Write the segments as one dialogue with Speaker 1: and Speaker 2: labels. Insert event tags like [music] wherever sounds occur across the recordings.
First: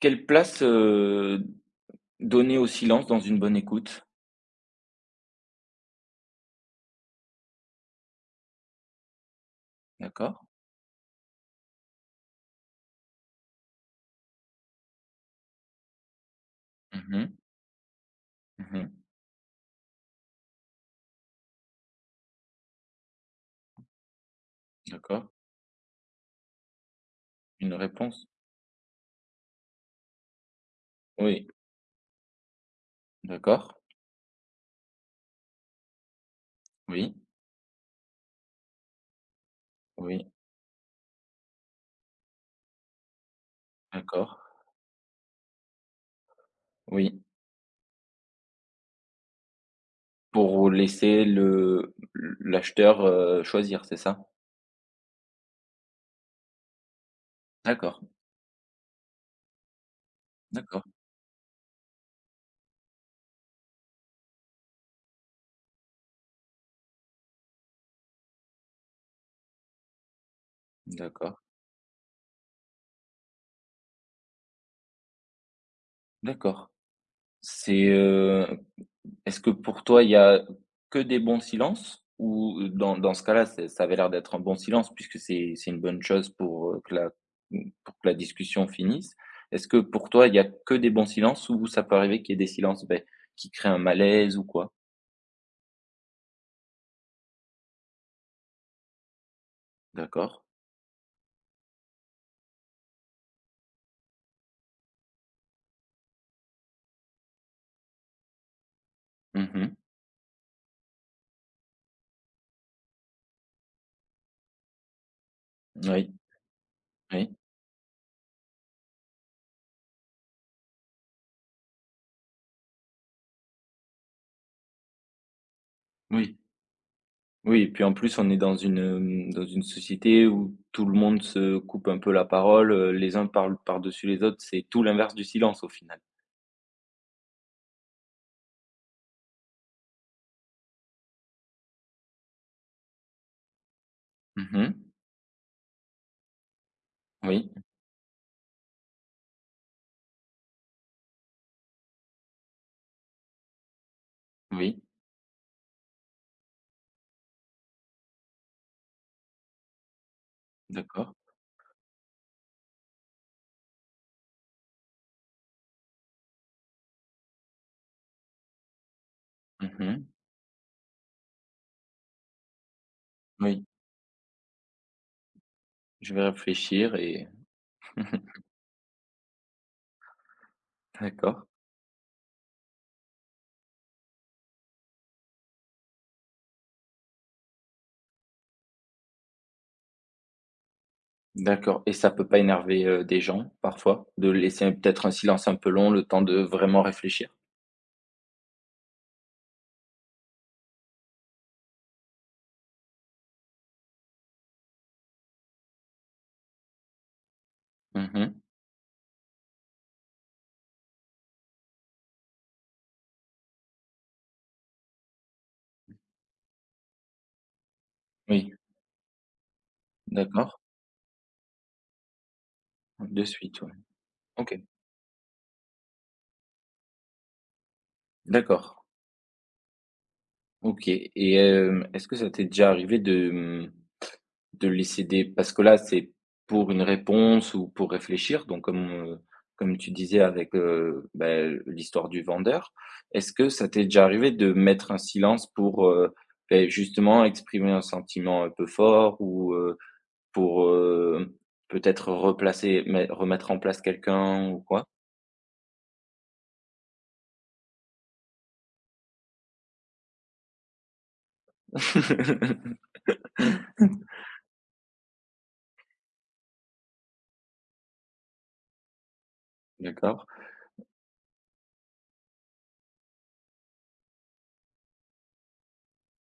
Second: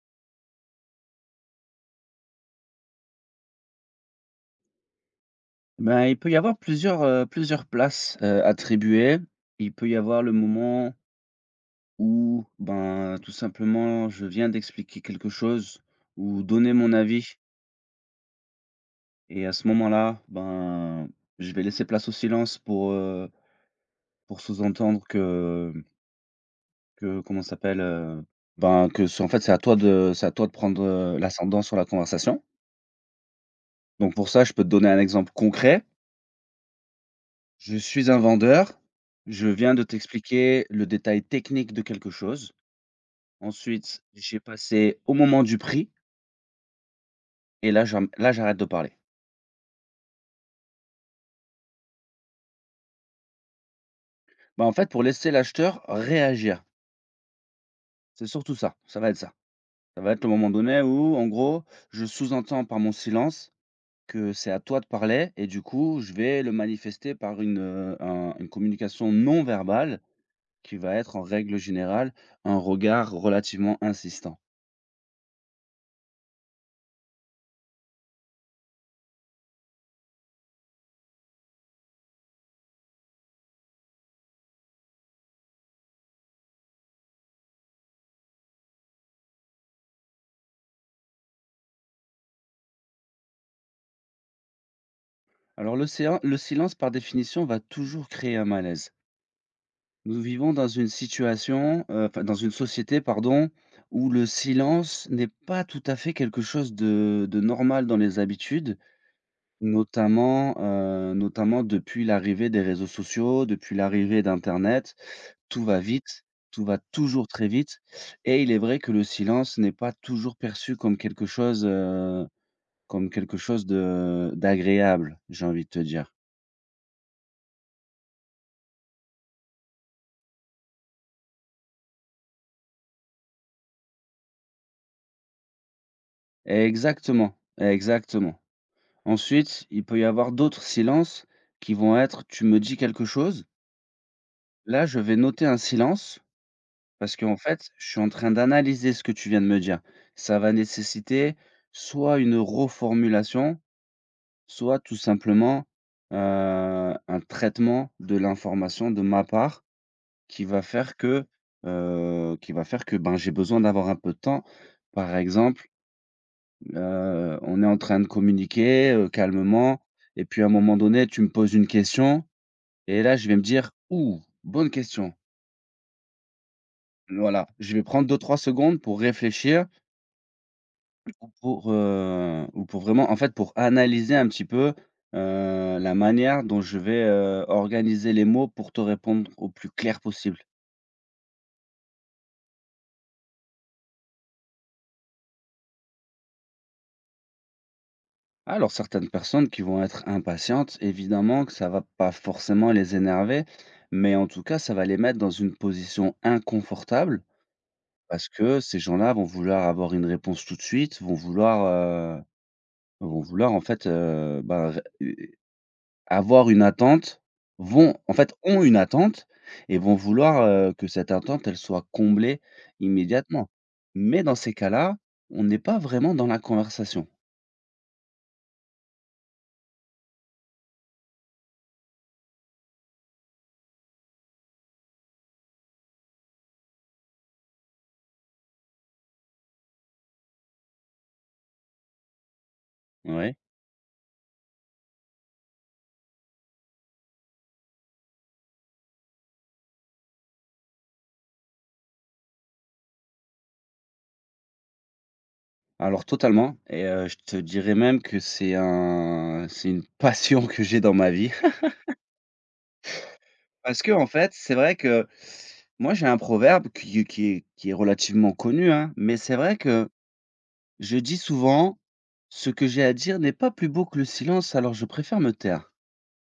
Speaker 1: Quelle place, donner au silence dans une bonne écoute?
Speaker 2: Ben, il peut y avoir plusieurs places, attribuées. Il peut y avoir le
Speaker 1: D'accord.
Speaker 2: moment où, ben, tout simplement, je viens d'expliquer quelque chose ou donner mon
Speaker 1: Mmh
Speaker 2: avis,
Speaker 1: mh. Mmh.
Speaker 2: et à ce moment-là, ben, je vais laisser place au silence pour sous-entendre
Speaker 1: D'accord.
Speaker 2: que comment ça
Speaker 1: Une
Speaker 2: s'appelle?
Speaker 1: réponse?
Speaker 2: Ben, que c'est en fait, c'est à toi de prendre,
Speaker 1: Oui.
Speaker 2: l'ascendant sur la conversation.
Speaker 1: D'accord.
Speaker 2: Donc pour ça, je peux te donner un exemple concret.
Speaker 1: Oui.
Speaker 2: Je suis un vendeur, je viens de
Speaker 1: Oui.
Speaker 2: t'expliquer le détail technique de quelque chose. Ensuite,
Speaker 1: D'accord.
Speaker 2: j'ai passé au moment du prix
Speaker 1: Oui.
Speaker 2: et là, j'arrête de parler.
Speaker 1: Pour laisser le l'acheteur, choisir, c'est ça?
Speaker 2: Bah, en fait, pour laisser l'acheteur réagir,
Speaker 1: D'accord.
Speaker 2: c'est surtout ça, ça va être ça. Ça va être le moment donné
Speaker 1: D'accord.
Speaker 2: où, en gros, je sous-entends par mon silence que c'est à toi de parler, et du coup, je vais le manifester par une communication non verbale qui va être, en
Speaker 1: D'accord.
Speaker 2: règle générale, un regard relativement insistant.
Speaker 1: D'accord. C'est, heu Est-ce que pour toi, il y a que des bons silences? Ou dans ce cas-là, c'est ça avait l'air d'être un bon silence puisque c'est une bonne chose pour, que la mmh, pour que la discussion finisse. Est-ce que pour toi, il y a que des bons silences ou ça peut arriver qu'il y ait des silences, qui créent un malaise ou quoi?
Speaker 2: Alors le silence par définition va toujours créer un malaise. Nous
Speaker 1: D'accord.
Speaker 2: vivons dans une situation, enfin dans une société pardon, où le silence n'est pas tout à fait quelque chose de normal dans les habitudes,
Speaker 1: Mmh.
Speaker 2: notamment depuis l'arrivée des réseaux sociaux, depuis l'arrivée d'internet. Tout va
Speaker 1: Oui,
Speaker 2: vite, tout va toujours
Speaker 1: oui,
Speaker 2: très vite, et il est vrai que le silence n'est pas toujours perçu comme comme quelque chose de d'agréable, j'ai envie de te dire.
Speaker 1: oui, oui et puis en plus, on est dans une, dans une société où tout le monde se coupe un peu la parole, les uns parlent par-dessus les autres, c'est tout l'inverse du silence au final.
Speaker 2: Exactement, exactement. Ensuite, il peut y avoir d'autres silences qui vont être: «Tu me dis quelque chose?»
Speaker 1: Mmh.
Speaker 2: Là, je vais noter un silence parce qu'en
Speaker 1: Oui,
Speaker 2: fait, je suis en train d'analyser ce que tu viens de me dire. Ça va nécessiter soit une reformulation, soit
Speaker 1: oui,
Speaker 2: tout simplement, un traitement de l'information de ma part qui va faire
Speaker 1: d'accord.
Speaker 2: que, qui va faire que, ben, j'ai besoin d'avoir un peu de temps. Par exemple. On est en train de communiquer, calmement,
Speaker 1: Mmh.
Speaker 2: et puis à un moment donné, tu me poses une question et là, je vais me
Speaker 1: Oui,
Speaker 2: dire: «Ouh, bonne question».
Speaker 1: je vais réfléchir et
Speaker 2: Voilà, je vais prendre deux trois
Speaker 1: [laughs]
Speaker 2: secondes pour réfléchir
Speaker 1: d'accord,
Speaker 2: ou pour vraiment en fait, pour analyser un petit peu, la manière dont je vais, organiser les mots pour te répondre au plus clair possible.
Speaker 1: d'accord et ça peut pas énerver, des gens parfois? De laisser peut-être un silence un peu long, le temps de vraiment réfléchir?
Speaker 2: Alors certaines personnes qui vont être impatientes, évidemment que ça va pas forcément les énerver, mais en tout cas, ça va les mettre dans une position inconfortable. Parce
Speaker 1: Mmh.
Speaker 2: que ces gens-là vont vouloir avoir une réponse tout de suite, heu, vont vouloir en fait, bah, ré avoir une attente, vont en fait,
Speaker 1: Oui,
Speaker 2: ont une attente, et vont vouloir,
Speaker 1: d'accord.
Speaker 2: que cette attente, elle soit comblée
Speaker 1: De
Speaker 2: immédiatement.
Speaker 1: suite, ouais.
Speaker 2: Mais dans ces
Speaker 1: OK,
Speaker 2: cas-là, on n'est pas vraiment dans la conversation,
Speaker 1: d'accord. OK et est-ce que ça t'est déjà arrivé de, mmh. De laisser des parce que là, c'est pour une réponse ou pour réfléchir, donc comme, comme tu disais avec, l'histoire du vendeur. Est-ce
Speaker 2: ouais.
Speaker 1: que ça t'est déjà arrivé de mettre un silence pour, justement exprimer un sentiment un peu fort ou, pour, peut-être replacer mais remettre en place quelqu'un ou quoi?
Speaker 2: Alors totalement, et je te dirais même que c'est une passion que j'ai dans ma vie.
Speaker 1: [laughs]
Speaker 2: Parce que en fait, c'est vrai que moi, j'ai un proverbe qui est relativement connu, hein, mais c'est vrai que
Speaker 1: D'accord.
Speaker 2: je dis souvent: «Ce que j'ai à dire n'est pas plus beau que le silence, alors je préfère me taire»,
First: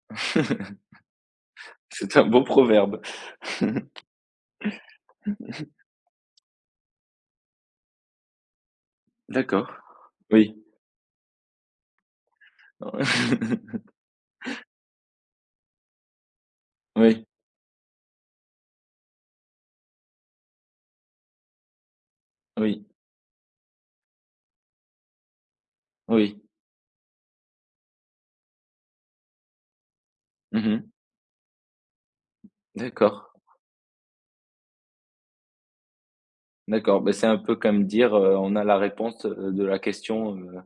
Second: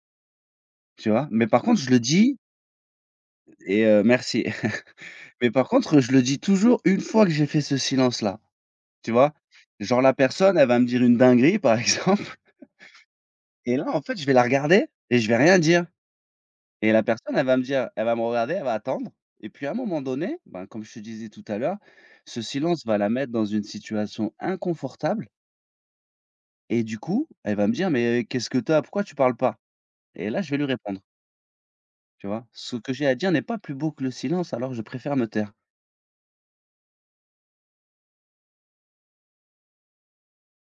Speaker 1: [laughs]
Speaker 2: tu vois? Mais par contre, je le
Speaker 1: C'est un
Speaker 2: dis.
Speaker 1: beau proverbe.
Speaker 2: Et
Speaker 1: [laughs]
Speaker 2: merci. [laughs] Mais par contre, je le dis toujours une fois que j'ai fait ce silence-là, tu vois?
Speaker 1: D'accord.
Speaker 2: Genre la
Speaker 1: Oui.
Speaker 2: personne, elle va me dire une dinguerie, par [laughs] exemple. Et là,
Speaker 1: [laughs]
Speaker 2: en fait, je vais la regarder et je vais rien dire. Et la
Speaker 1: Oui,
Speaker 2: personne, elle va me regarder, elle va attendre, et puis à un moment donné, ben, comme je te disais tout à l'heure, ce silence
Speaker 1: oui,
Speaker 2: va la mettre dans une situation inconfortable,
Speaker 1: oui.
Speaker 2: et du coup, elle va me dire: «Mais qu'est-ce que t'as? Pourquoi tu parles pas?» Et là, je vais lui
Speaker 1: Mmh.
Speaker 2: répondre, tu vois? Ce que j'ai à
Speaker 1: D'accord.
Speaker 2: dire n'est pas plus beau que le silence, alors je préfère me taire.
Speaker 1: D'accord, ben c'est un peu comme dire, on a la réponse, de la question,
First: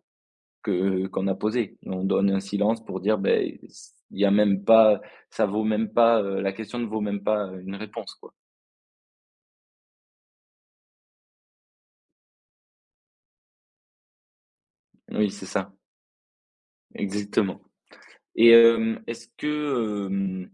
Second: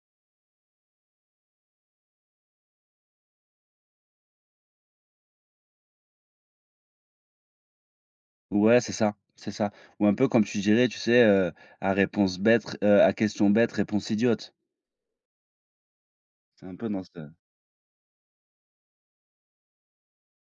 Speaker 1: que qu'on a posée. On donne un silence pour dire, ben il y a même pas ça vaut même pas, la question ne vaut même pas, une réponse, quoi.
Speaker 2: Ouais, c'est ça, c'est ça. Ou un peu comme tu dirais, tu sais, à réponse bête, à question bête, réponse idiote.
Speaker 1: Oui, c'est ça,
Speaker 2: C'est un peu dans ce.
Speaker 1: exactement et euh,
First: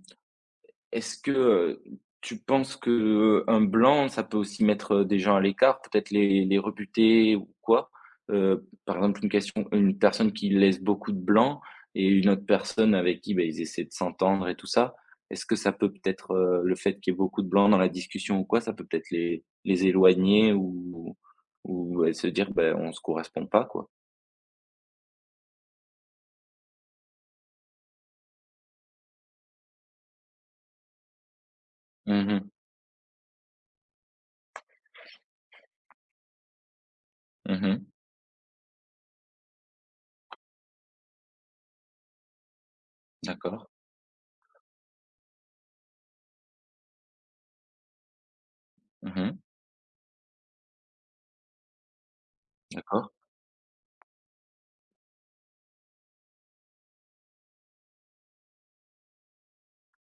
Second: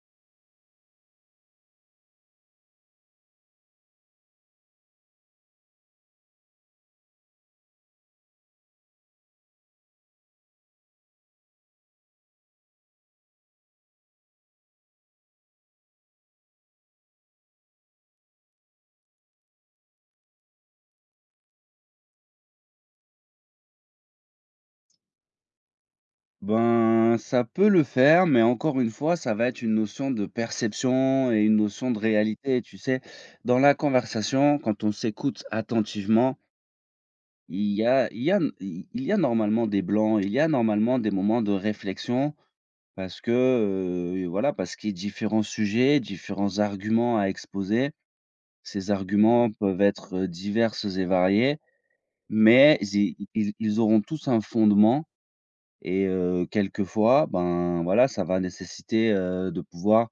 Speaker 1: Est-ce que, tu penses que, un blanc, ça peut aussi mettre, des gens à l'écart, peut-être les rebuter ou quoi? Par exemple, une personne qui laisse beaucoup de blancs et une autre personne avec qui, ben, ils essaient de s'entendre et tout ça. Est-ce que ça peut peut-être, le fait qu'il y ait beaucoup de blancs dans la discussion ou quoi, ça peut peut-être les éloigner ou, se dire: ben on se correspond pas, quoi»?
Speaker 2: Ben, ça peut le faire, mais encore une fois, ça va être une notion de perception et une notion de
Speaker 1: Mmh mh.
Speaker 2: réalité. Tu sais, dans la conversation, quand on s'écoute attentivement,
Speaker 1: Mmh.
Speaker 2: il y a normalement des blancs, il y a normalement des moments de réflexion parce que,
Speaker 1: D'accord.
Speaker 2: voilà, parce qu'il y a différents sujets, différents arguments à exposer. Ces
Speaker 1: Mmh.
Speaker 2: arguments peuvent être diverses et variés, mais
Speaker 1: D'accord.
Speaker 2: ils auront tous un fondement. Et quelquefois, ben, voilà, ça va nécessiter, de pouvoir,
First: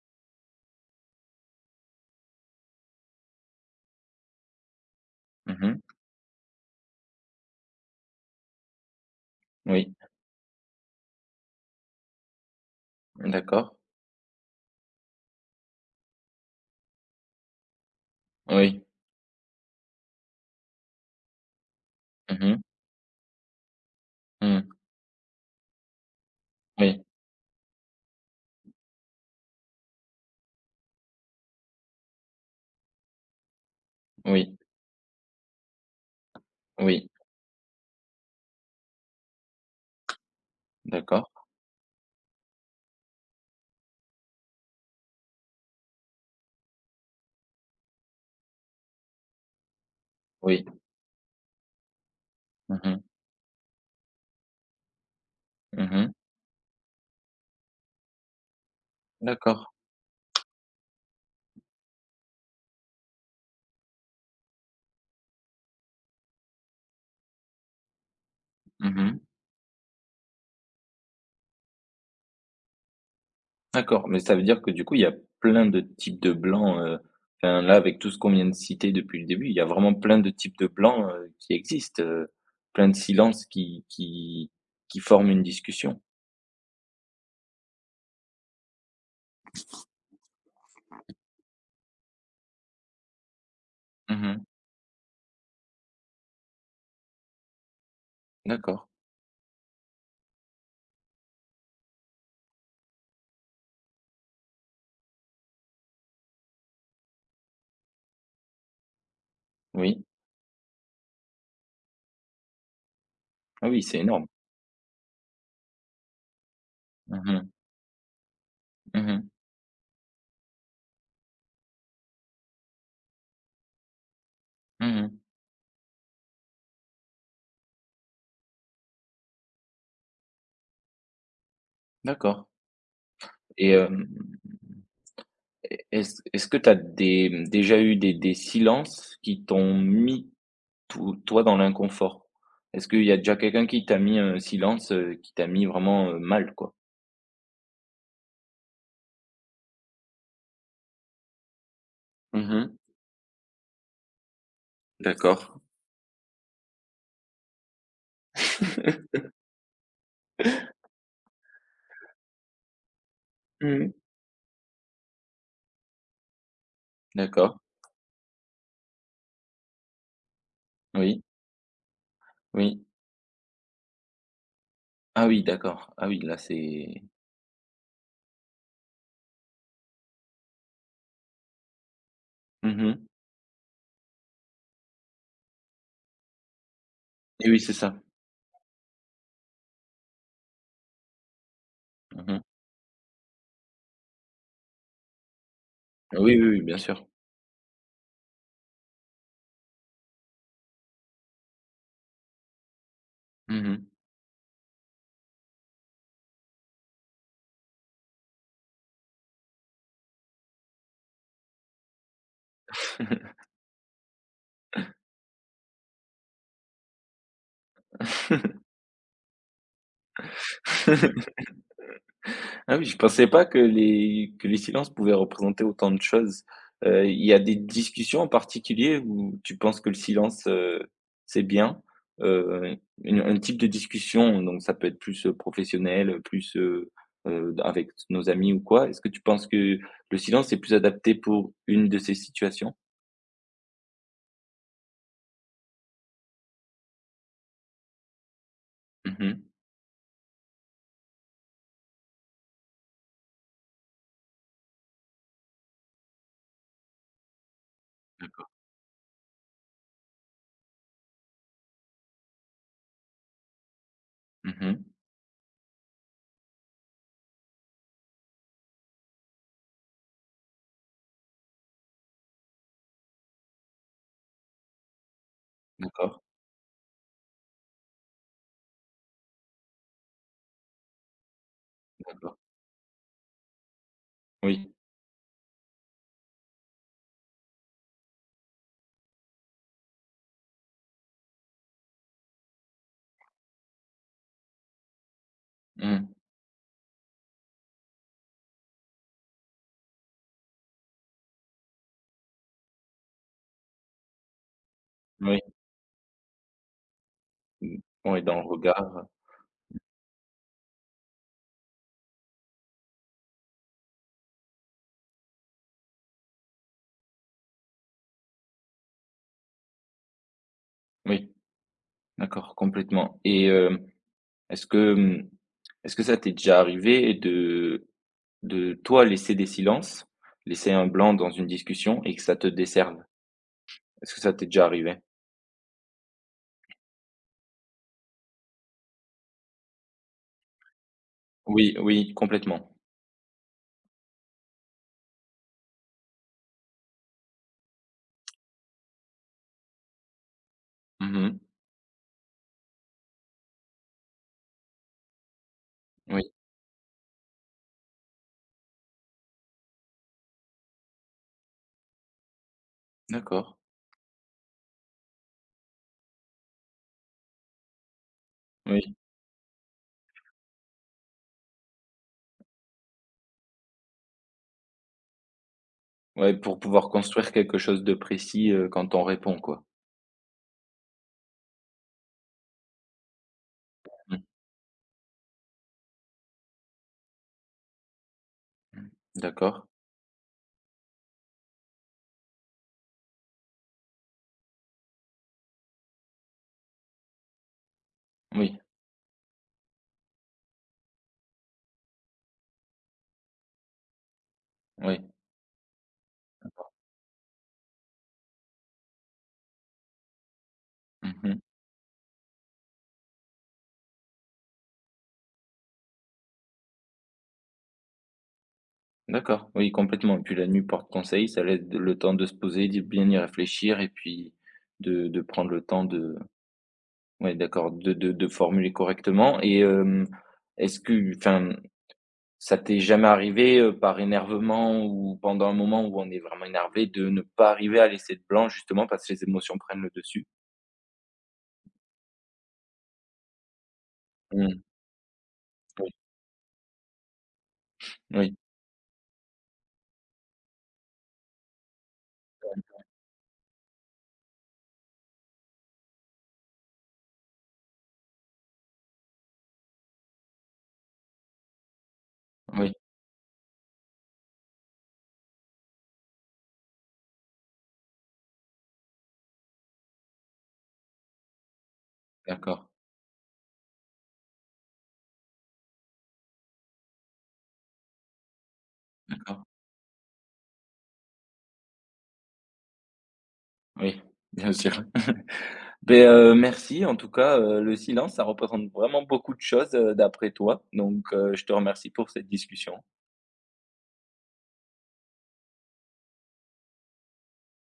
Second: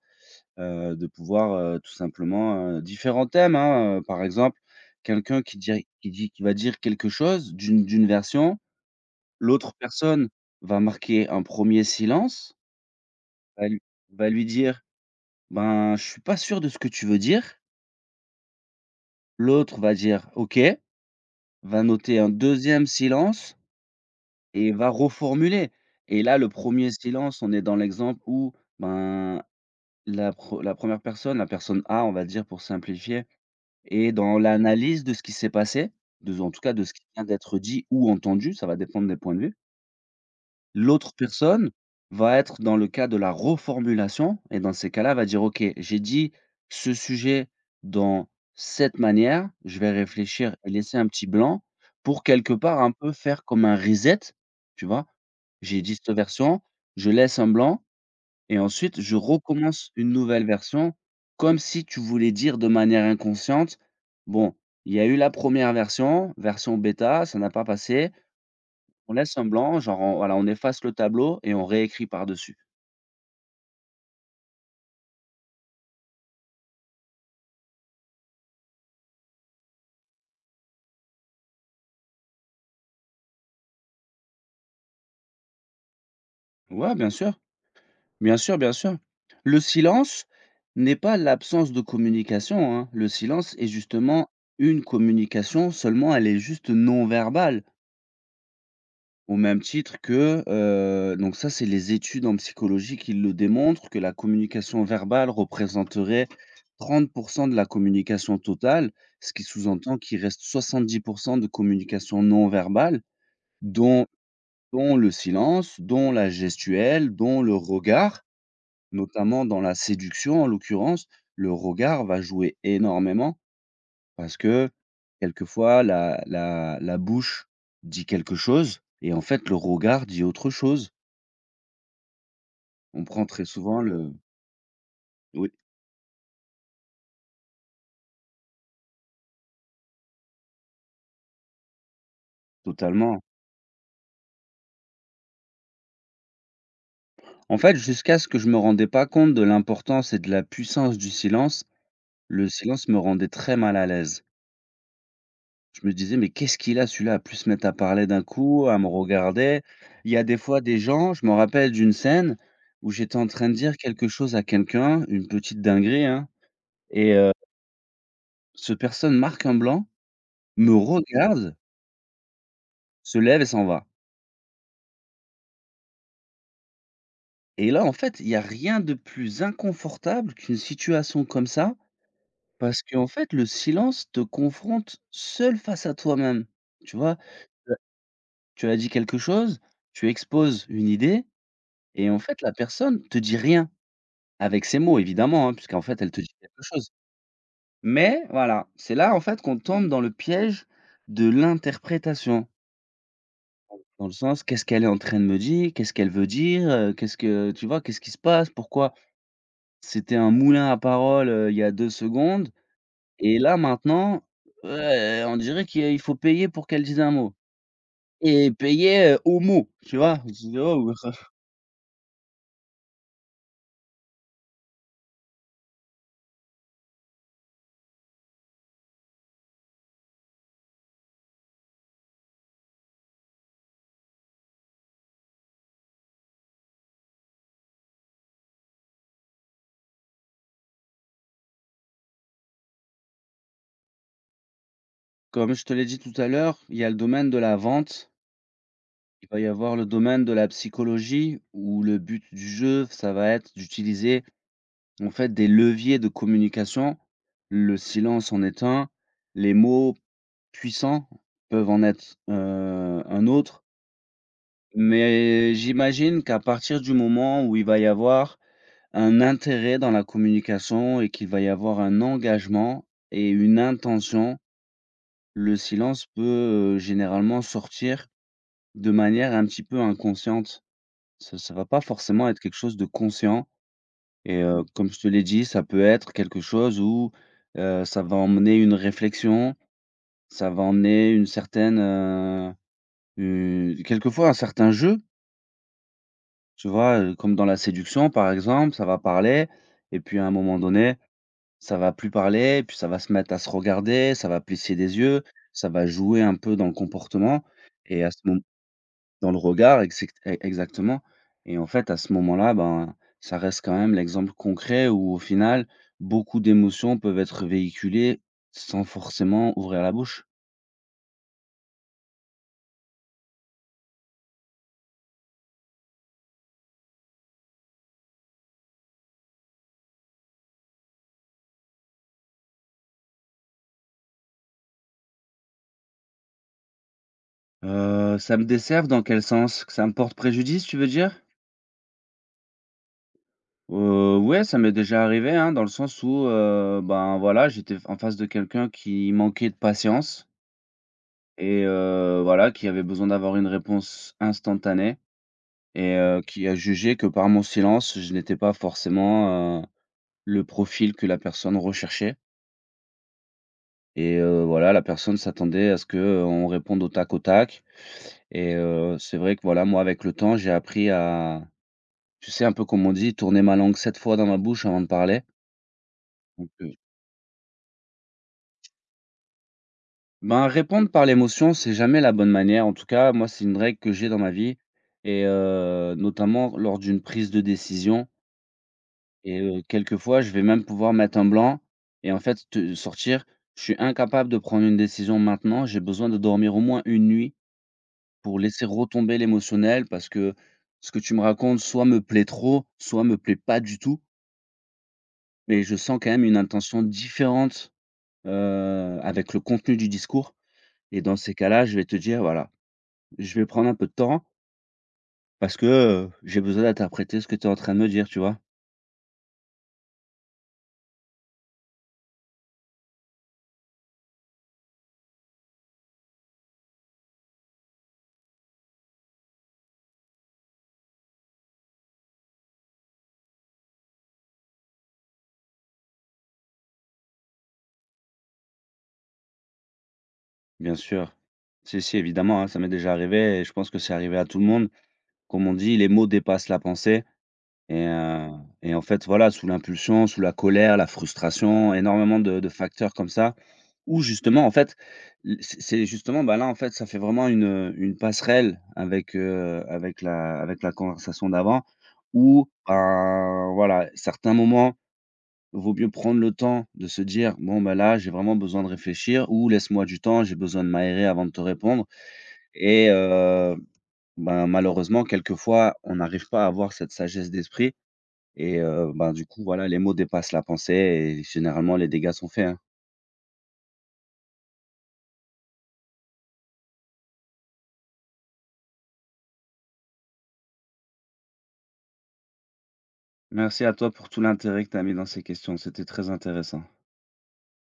Speaker 2: heu de pouvoir, tout simplement, différents thèmes, hein, par exemple, quelqu'un qui
Speaker 1: Mmh.
Speaker 2: dirait qui dit qui va dire quelque chose d'une version. L'autre
Speaker 1: Oui.
Speaker 2: personne va marquer un premier silence, va
Speaker 1: D'accord.
Speaker 2: lui va lui dire: «Ben, je suis pas sûr de ce que tu veux dire».
Speaker 1: Oui.
Speaker 2: L'autre va dire: «OK», va noter un
Speaker 1: Mmh mh.
Speaker 2: deuxième silence
Speaker 1: Mmh.
Speaker 2: et va reformuler. Et là, le premier
Speaker 1: Oui.
Speaker 2: silence, on est dans l'exemple où, ben, la première personne, la personne A, on va dire pour simplifier, est dans
Speaker 1: Oui,
Speaker 2: l'analyse de ce qui s'est passé, de en tout cas de ce qui
Speaker 1: oui,
Speaker 2: vient d'être dit ou entendu, ça va dépendre des points de vue. L'autre
Speaker 1: d'accord,
Speaker 2: personne va être dans le cas de la reformulation, et dans ces cas-là, va dire: «OK, j'ai dit ce sujet dans cette manière, je vais réfléchir
Speaker 1: oui.
Speaker 2: et laisser un petit blanc pour quelque
Speaker 1: Mmh
Speaker 2: part un
Speaker 1: mh.
Speaker 2: peu faire comme un reset», tu vois? «J'ai dit
Speaker 1: Mmh.
Speaker 2: cette version, je laisse un blanc». Et ensuite, je
Speaker 1: D'accord.
Speaker 2: recommence une nouvelle version, comme si tu voulais dire de manière inconsciente: «Bon, il y a eu la première version, version bêta, ça n'a pas passé, on
Speaker 1: Mmh.
Speaker 2: laisse un blanc, genre on efface le tableau et on réécrit par-dessus».
Speaker 1: D'accord, mais ça veut dire que du coup, il y a plein de types de blancs, enfin là, avec tout ce qu'on vient de citer depuis le début, il y a vraiment plein de types de blancs, qui existent, plein de silences qui forment une discussion.
Speaker 2: Ouais, bien sûr, bien sûr, bien sûr. Le silence n'est pas l'absence de communication, hein. Le silence est justement
Speaker 1: Mmh.
Speaker 2: une communication, seulement elle est juste non verbale.
Speaker 1: D'accord,
Speaker 2: Au même titre que, donc ça, c'est les études en psychologie qui le démontrent, que la communication verbale représenterait 30 de la communication totale, ce qui sous-entend
Speaker 1: oui.
Speaker 2: qu'il reste 70 de communication non verbale,
Speaker 1: Ah oui, c'est
Speaker 2: dont
Speaker 1: énorme.
Speaker 2: dont le silence, dont la gestuelle,
Speaker 1: Mmh
Speaker 2: dont
Speaker 1: mh.
Speaker 2: le regard,
Speaker 1: Mmh.
Speaker 2: notamment dans la séduction en l'occurrence. Le regard va jouer énormément parce que
Speaker 1: Mmh.
Speaker 2: quelquefois la bouche dit quelque chose et en fait le regard dit autre chose.
Speaker 1: D'accord
Speaker 2: On prend très
Speaker 1: et
Speaker 2: souvent le. Oui,
Speaker 1: est-ce que tu as des, mmh, déjà eu des silences qui t'ont mis To toi, dans l'inconfort? Est-ce qu'il y a
Speaker 2: totalement.
Speaker 1: déjà quelqu'un qui t'a mis un silence, qui t'a mis vraiment, mal, quoi?
Speaker 2: En fait, jusqu'à ce que je me rendais pas compte de l'importance et de la puissance du silence, le
Speaker 1: Mmh.
Speaker 2: silence me rendait très mal à l'aise.
Speaker 1: D'accord.
Speaker 2: Je me disais: «Mais qu'est-ce qu'il a celui-là à plus se mettre à parler d'un coup, à me
Speaker 1: [laughs]
Speaker 2: regarder?» Il y a des fois des gens. Je me rappelle d'une scène où j'étais en train de dire
Speaker 1: Mmh.
Speaker 2: quelque chose à quelqu'un, une petite dinguerie, hein, et
Speaker 1: D'accord,
Speaker 2: cette personne marque un blanc, me
Speaker 1: oui,
Speaker 2: regarde,
Speaker 1: oui.
Speaker 2: se lève et s'en va.
Speaker 1: Ah oui, d'accord. Ah oui, là, c'est
Speaker 2: Et là, en fait, il y a rien de plus inconfortable qu'une situation comme ça.
Speaker 1: mmh
Speaker 2: Parce
Speaker 1: mh.
Speaker 2: qu'en fait, le silence te confronte seul face à toi-même. Tu vois?
Speaker 1: Eh oui, c'est
Speaker 2: Ouais.
Speaker 1: ça.
Speaker 2: Tu as dit quelque chose, tu exposes une idée et en fait,
Speaker 1: Mmh.
Speaker 2: la personne te dit rien, avec ses mots évidemment, hein, puisqu'en fait, elle te dit
Speaker 1: Oui, oui, oui,
Speaker 2: quelque
Speaker 1: bien
Speaker 2: chose.
Speaker 1: sûr.
Speaker 2: Mais voilà, c'est là, en fait, qu'on tombe dans le piège de l'interprétation.
Speaker 1: Mmh.
Speaker 2: Dans le sens: «Qu'est-ce qu'elle est en train de me dire? Qu'est-ce qu'elle veut dire? Qu'est-ce que» tu vois? «Qu'est-ce qui se passe? Pourquoi?» C'était un moulin à paroles, il y a 2 secondes. Et là maintenant, ouais, on dirait qu'il faut payer pour qu'elle dise un mot et payer, au mot, tu vois? Je dis: «Oh!»
Speaker 1: [laughs]
Speaker 2: [laughs]
Speaker 1: Ah oui, je pensais pas que les silences pouvaient représenter autant de choses. Il y a des discussions en particulier où tu penses que le silence, c'est bien? Une un type de discussion, donc ça peut être plus, professionnel, avec nos amis ou quoi. Est-ce que tu penses que le silence est plus adapté pour une de ces situations?
Speaker 2: Comme je te l'ai dit tout à l'heure, il y a le domaine de la vente, il va y
Speaker 1: Mmh.
Speaker 2: avoir le domaine de la psychologie où le but du jeu, ça va être d'utiliser en fait des leviers de communication. Le silence en
Speaker 1: D'accord.
Speaker 2: est un, les mots puissants peuvent en être, un autre.
Speaker 1: Mmh.
Speaker 2: Mais j'imagine qu'à partir du moment où il va y avoir un intérêt dans la communication et qu'il va y avoir un engagement et une intention. Le silence
Speaker 1: D'accord,
Speaker 2: peut, généralement sortir de manière un petit peu inconsciente. Ça va pas forcément
Speaker 1: d'accord.
Speaker 2: être quelque chose de conscient. Et
Speaker 1: Oui.
Speaker 2: comme je te l'ai dit, ça peut être quelque chose où, ça va emmener une réflexion, ça va emmener une certaine, u quelquefois un certain jeu,
Speaker 1: Mmh.
Speaker 2: tu vois? Comme dans la séduction par exemple, ça va parler et puis à un moment donné. Ça va plus parler, puis ça va se mettre à se regarder, ça va plisser des yeux,
Speaker 1: Oui.
Speaker 2: ça va jouer un peu dans le comportement et à ce
Speaker 1: Oui,
Speaker 2: mom
Speaker 1: dans le regard,
Speaker 2: dans le regard exactement. Et en fait, à ce moment-là, ben, ça reste quand même l'exemple concret où, au final, beaucoup d'émotions peuvent être véhiculées sans forcément ouvrir la bouche.
Speaker 1: oui, d'accord, complètement et hem Est-ce que, mmh, est-ce que ça t'est déjà arrivé de toi laisser des silences, laisser un blanc dans une discussion et que ça te desserve? Est-ce que ça t'est déjà arrivé?
Speaker 2: Ça me desserve dans quel sens? Que ça me porte préjudice, tu veux dire?
Speaker 1: Oui, oui, complètement.
Speaker 2: Ouais, ça m'est déjà arrivé, hein, dans le sens où, ben, voilà, j'étais en face de quelqu'un qui manquait de patience.
Speaker 1: Mmh.
Speaker 2: Et voilà, qui avait besoin d'avoir une réponse instantanée, et
Speaker 1: Oui,
Speaker 2: qui a jugé que par mon silence, je n'étais pas forcément, le profil que la personne recherchait.
Speaker 1: d'accord.
Speaker 2: Et voilà, la personne s'attendait à ce que on réponde au tac au tac. Et
Speaker 1: Oui,
Speaker 2: c'est vrai que, voilà, moi, avec le temps, j'ai appris à, tu sais, un peu comme on dit, tourner ma langue 7 fois dans ma bouche avant de parler.
Speaker 1: ouais,
Speaker 2: Donc
Speaker 1: pour pouvoir construire quelque chose de précis, quand on répond, quoi.
Speaker 2: ben, répondre par l'émotion, c'est jamais la bonne manière. En tout cas, moi, c'est une règle que j'ai dans
Speaker 1: Mmh.
Speaker 2: ma vie, et notamment lors d'une prise de décision. Et
Speaker 1: D'accord.
Speaker 2: quelquefois, je vais même pouvoir mettre un blanc et en fait te sortir. Je suis incapable de prendre une décision maintenant, j'ai besoin de dormir au moins une nuit pour
Speaker 1: Oui,
Speaker 2: laisser retomber l'émotionnel parce que ce que tu me racontes soit me plaît trop, soit me plaît pas du tout,
Speaker 1: oui.
Speaker 2: mais je sens quand même une
Speaker 1: D'accord.
Speaker 2: intention différente, avec le contenu du discours, et dans ces
Speaker 1: Mmh.
Speaker 2: cas-là, je vais te dire: «Voilà, je vais prendre un peu de temps parce que, j'ai besoin d'interpréter ce que tu es en train de me dire», tu vois?
Speaker 1: D'accord, oui, complètement et puis la nuit porte conseil, ça laisse le temps de se poser, de bien y réfléchir et puis de prendre le temps de. Ouais, d'accord, de de formuler correctement et est-ce que enfin, ça t'est jamais arrivé, par énervement ou pendant un moment où on est vraiment énervé, de ne pas arriver à laisser de blanc justement parce que les émotions prennent le dessus?
Speaker 2: Bien sûr. Si, si, évidemment, hein, ça m'est déjà arrivé et je pense que c'est arrivé à tout le
Speaker 1: Mmh.
Speaker 2: monde. Comme on dit, les
Speaker 1: Oui,
Speaker 2: mots dépassent la pensée. Et
Speaker 1: oui,
Speaker 2: en fait, voilà, sous l'impulsion, sous la colère, la frustration, énormément de facteurs comme ça, où justement, en fait, l c'est justement, bah, là, en fait, ça fait vraiment une passerelle avec la conversation d'avant, où,
Speaker 1: oui,
Speaker 2: ben, voilà, certains moments, vaut mieux prendre le temps de se dire: «Bon, bah, là, j'ai vraiment besoin de réfléchir» ou «Laisse-moi du temps, j'ai besoin de m'aérer avant de te répondre».
Speaker 1: d'accord,
Speaker 2: Et ben, malheureusement, quelquefois, on n'arrive pas à avoir cette sagesse d'esprit. Et ben, du coup,
Speaker 1: d'accord.
Speaker 2: voilà, les mots dépassent la pensée et généralement les dégâts sont faits, hein.
Speaker 1: Oui, bien sûr. Ben merci en tout cas, le silence, ça représente vraiment beaucoup de choses, d'après toi, donc je te remercie pour cette discussion.
Speaker 2: Merci à toi pour tout l'intérêt que tu as mis dans ces questions, c'était très intéressant.